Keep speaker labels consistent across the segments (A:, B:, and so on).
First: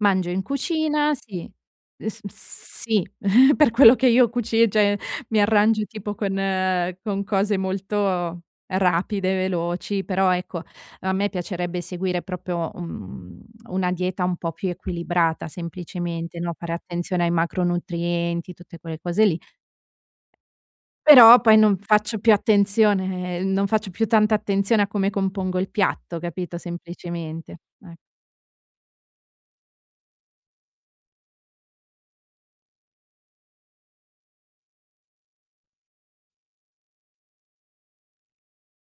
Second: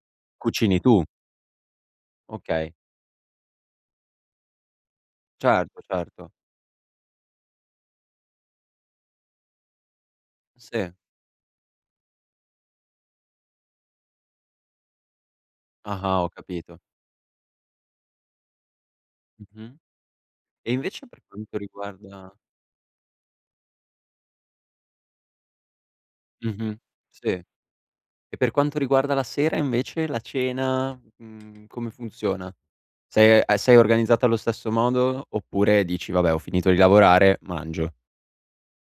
A: Mangio in
B: Cucini tu?
A: cucina sì, es
B: Okay.
A: sì, per quello che io cuci cioè, mi
B: Certo,
A: arrangio tipo
B: certo.
A: con con cose molto rapide e veloci, però ecco,
B: Sì.
A: a me piacerebbe seguire proprio, un una dieta un po' più equilibrata,
B: Ah-ah, ho
A: semplicemente, no, fare
B: capito.
A: attenzione ai macronutrienti, tutte quelle cose lì
B: Mh-mh. E invece per
A: però poi
B: quanto
A: non faccio più
B: riguarda
A: attenzione non faccio più tanta attenzione a come compongo il piatto, capito?
B: Mh-mh, sì.
A: Semplicemente, e
B: E per quanto riguarda la sera, invece, la cena, mhmm, come funziona? Sei a sei organizzata allo stesso modo oppure dici: "Vabbè, ho finito di lavorare, mangio"?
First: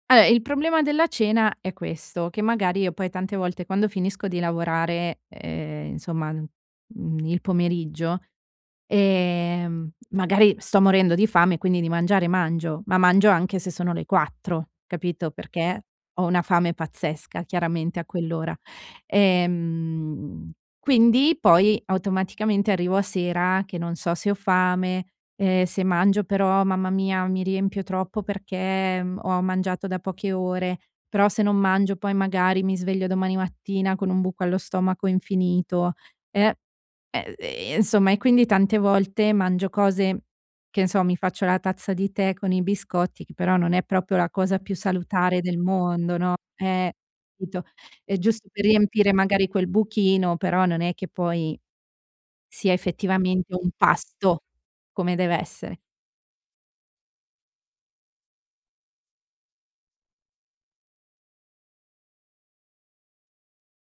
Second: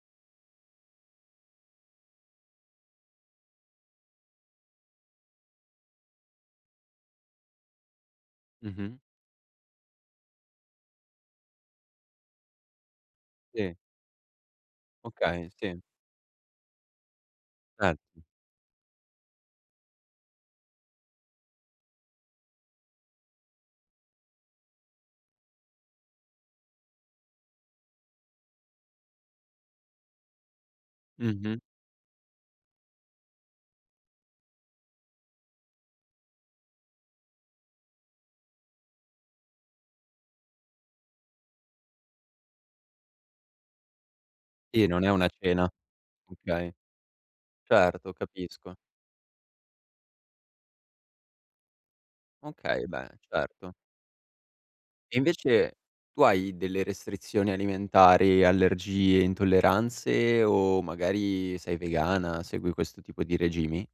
A: Vabbè, il problema della cena è questo: che magari io poi tante volte, quando finisco di lavorare, ehm, insomma, mhmm, il pomeriggio,
B: Mh-mh.
A: ehm, magari sto morendo di fame, quindi di mangiare, mangio; ma mangio anche se
B: Sì.
A: sono le 4, capito?
B: Okay, sì.
A: Perché ho una fame pazzesca, chiaramente, a
B: [unintelligible]
A: quell'ora. Ehm, quindi poi, automaticamente, arrivo a sera che non so se ho fame, ehm, se mangio però, mamma mia, mi riempio troppo, perché m ho mangiato da poche ore, però se non
B: Mh-mh.
A: mangio, poi magari mi sveglio domani mattina con un buco allo stomaco infinito, e ehm, ehm, insomma, e quindi tante volte mangio cose, che n so, mi faccio la tazza di tè con i biscotti, che però non è proprio la cosa più
B: Sì, non è una
A: salutare del
B: cena.
A: mondo, no?
B: Okay.
A: Eh, capito?
B: Certo,
A: È giusto per
B: capisco.
A: riempire, magari, quel buchino, però non è che poi sia
B: Okay, beh,
A: effettivamente un
B: certo.
A: pasto, come
B: E
A: dev'essere.
B: invece, tu hai delle restrizioni alimentari, allergie, intolleranze o magari sei vegana, segui questo tipo di regimi?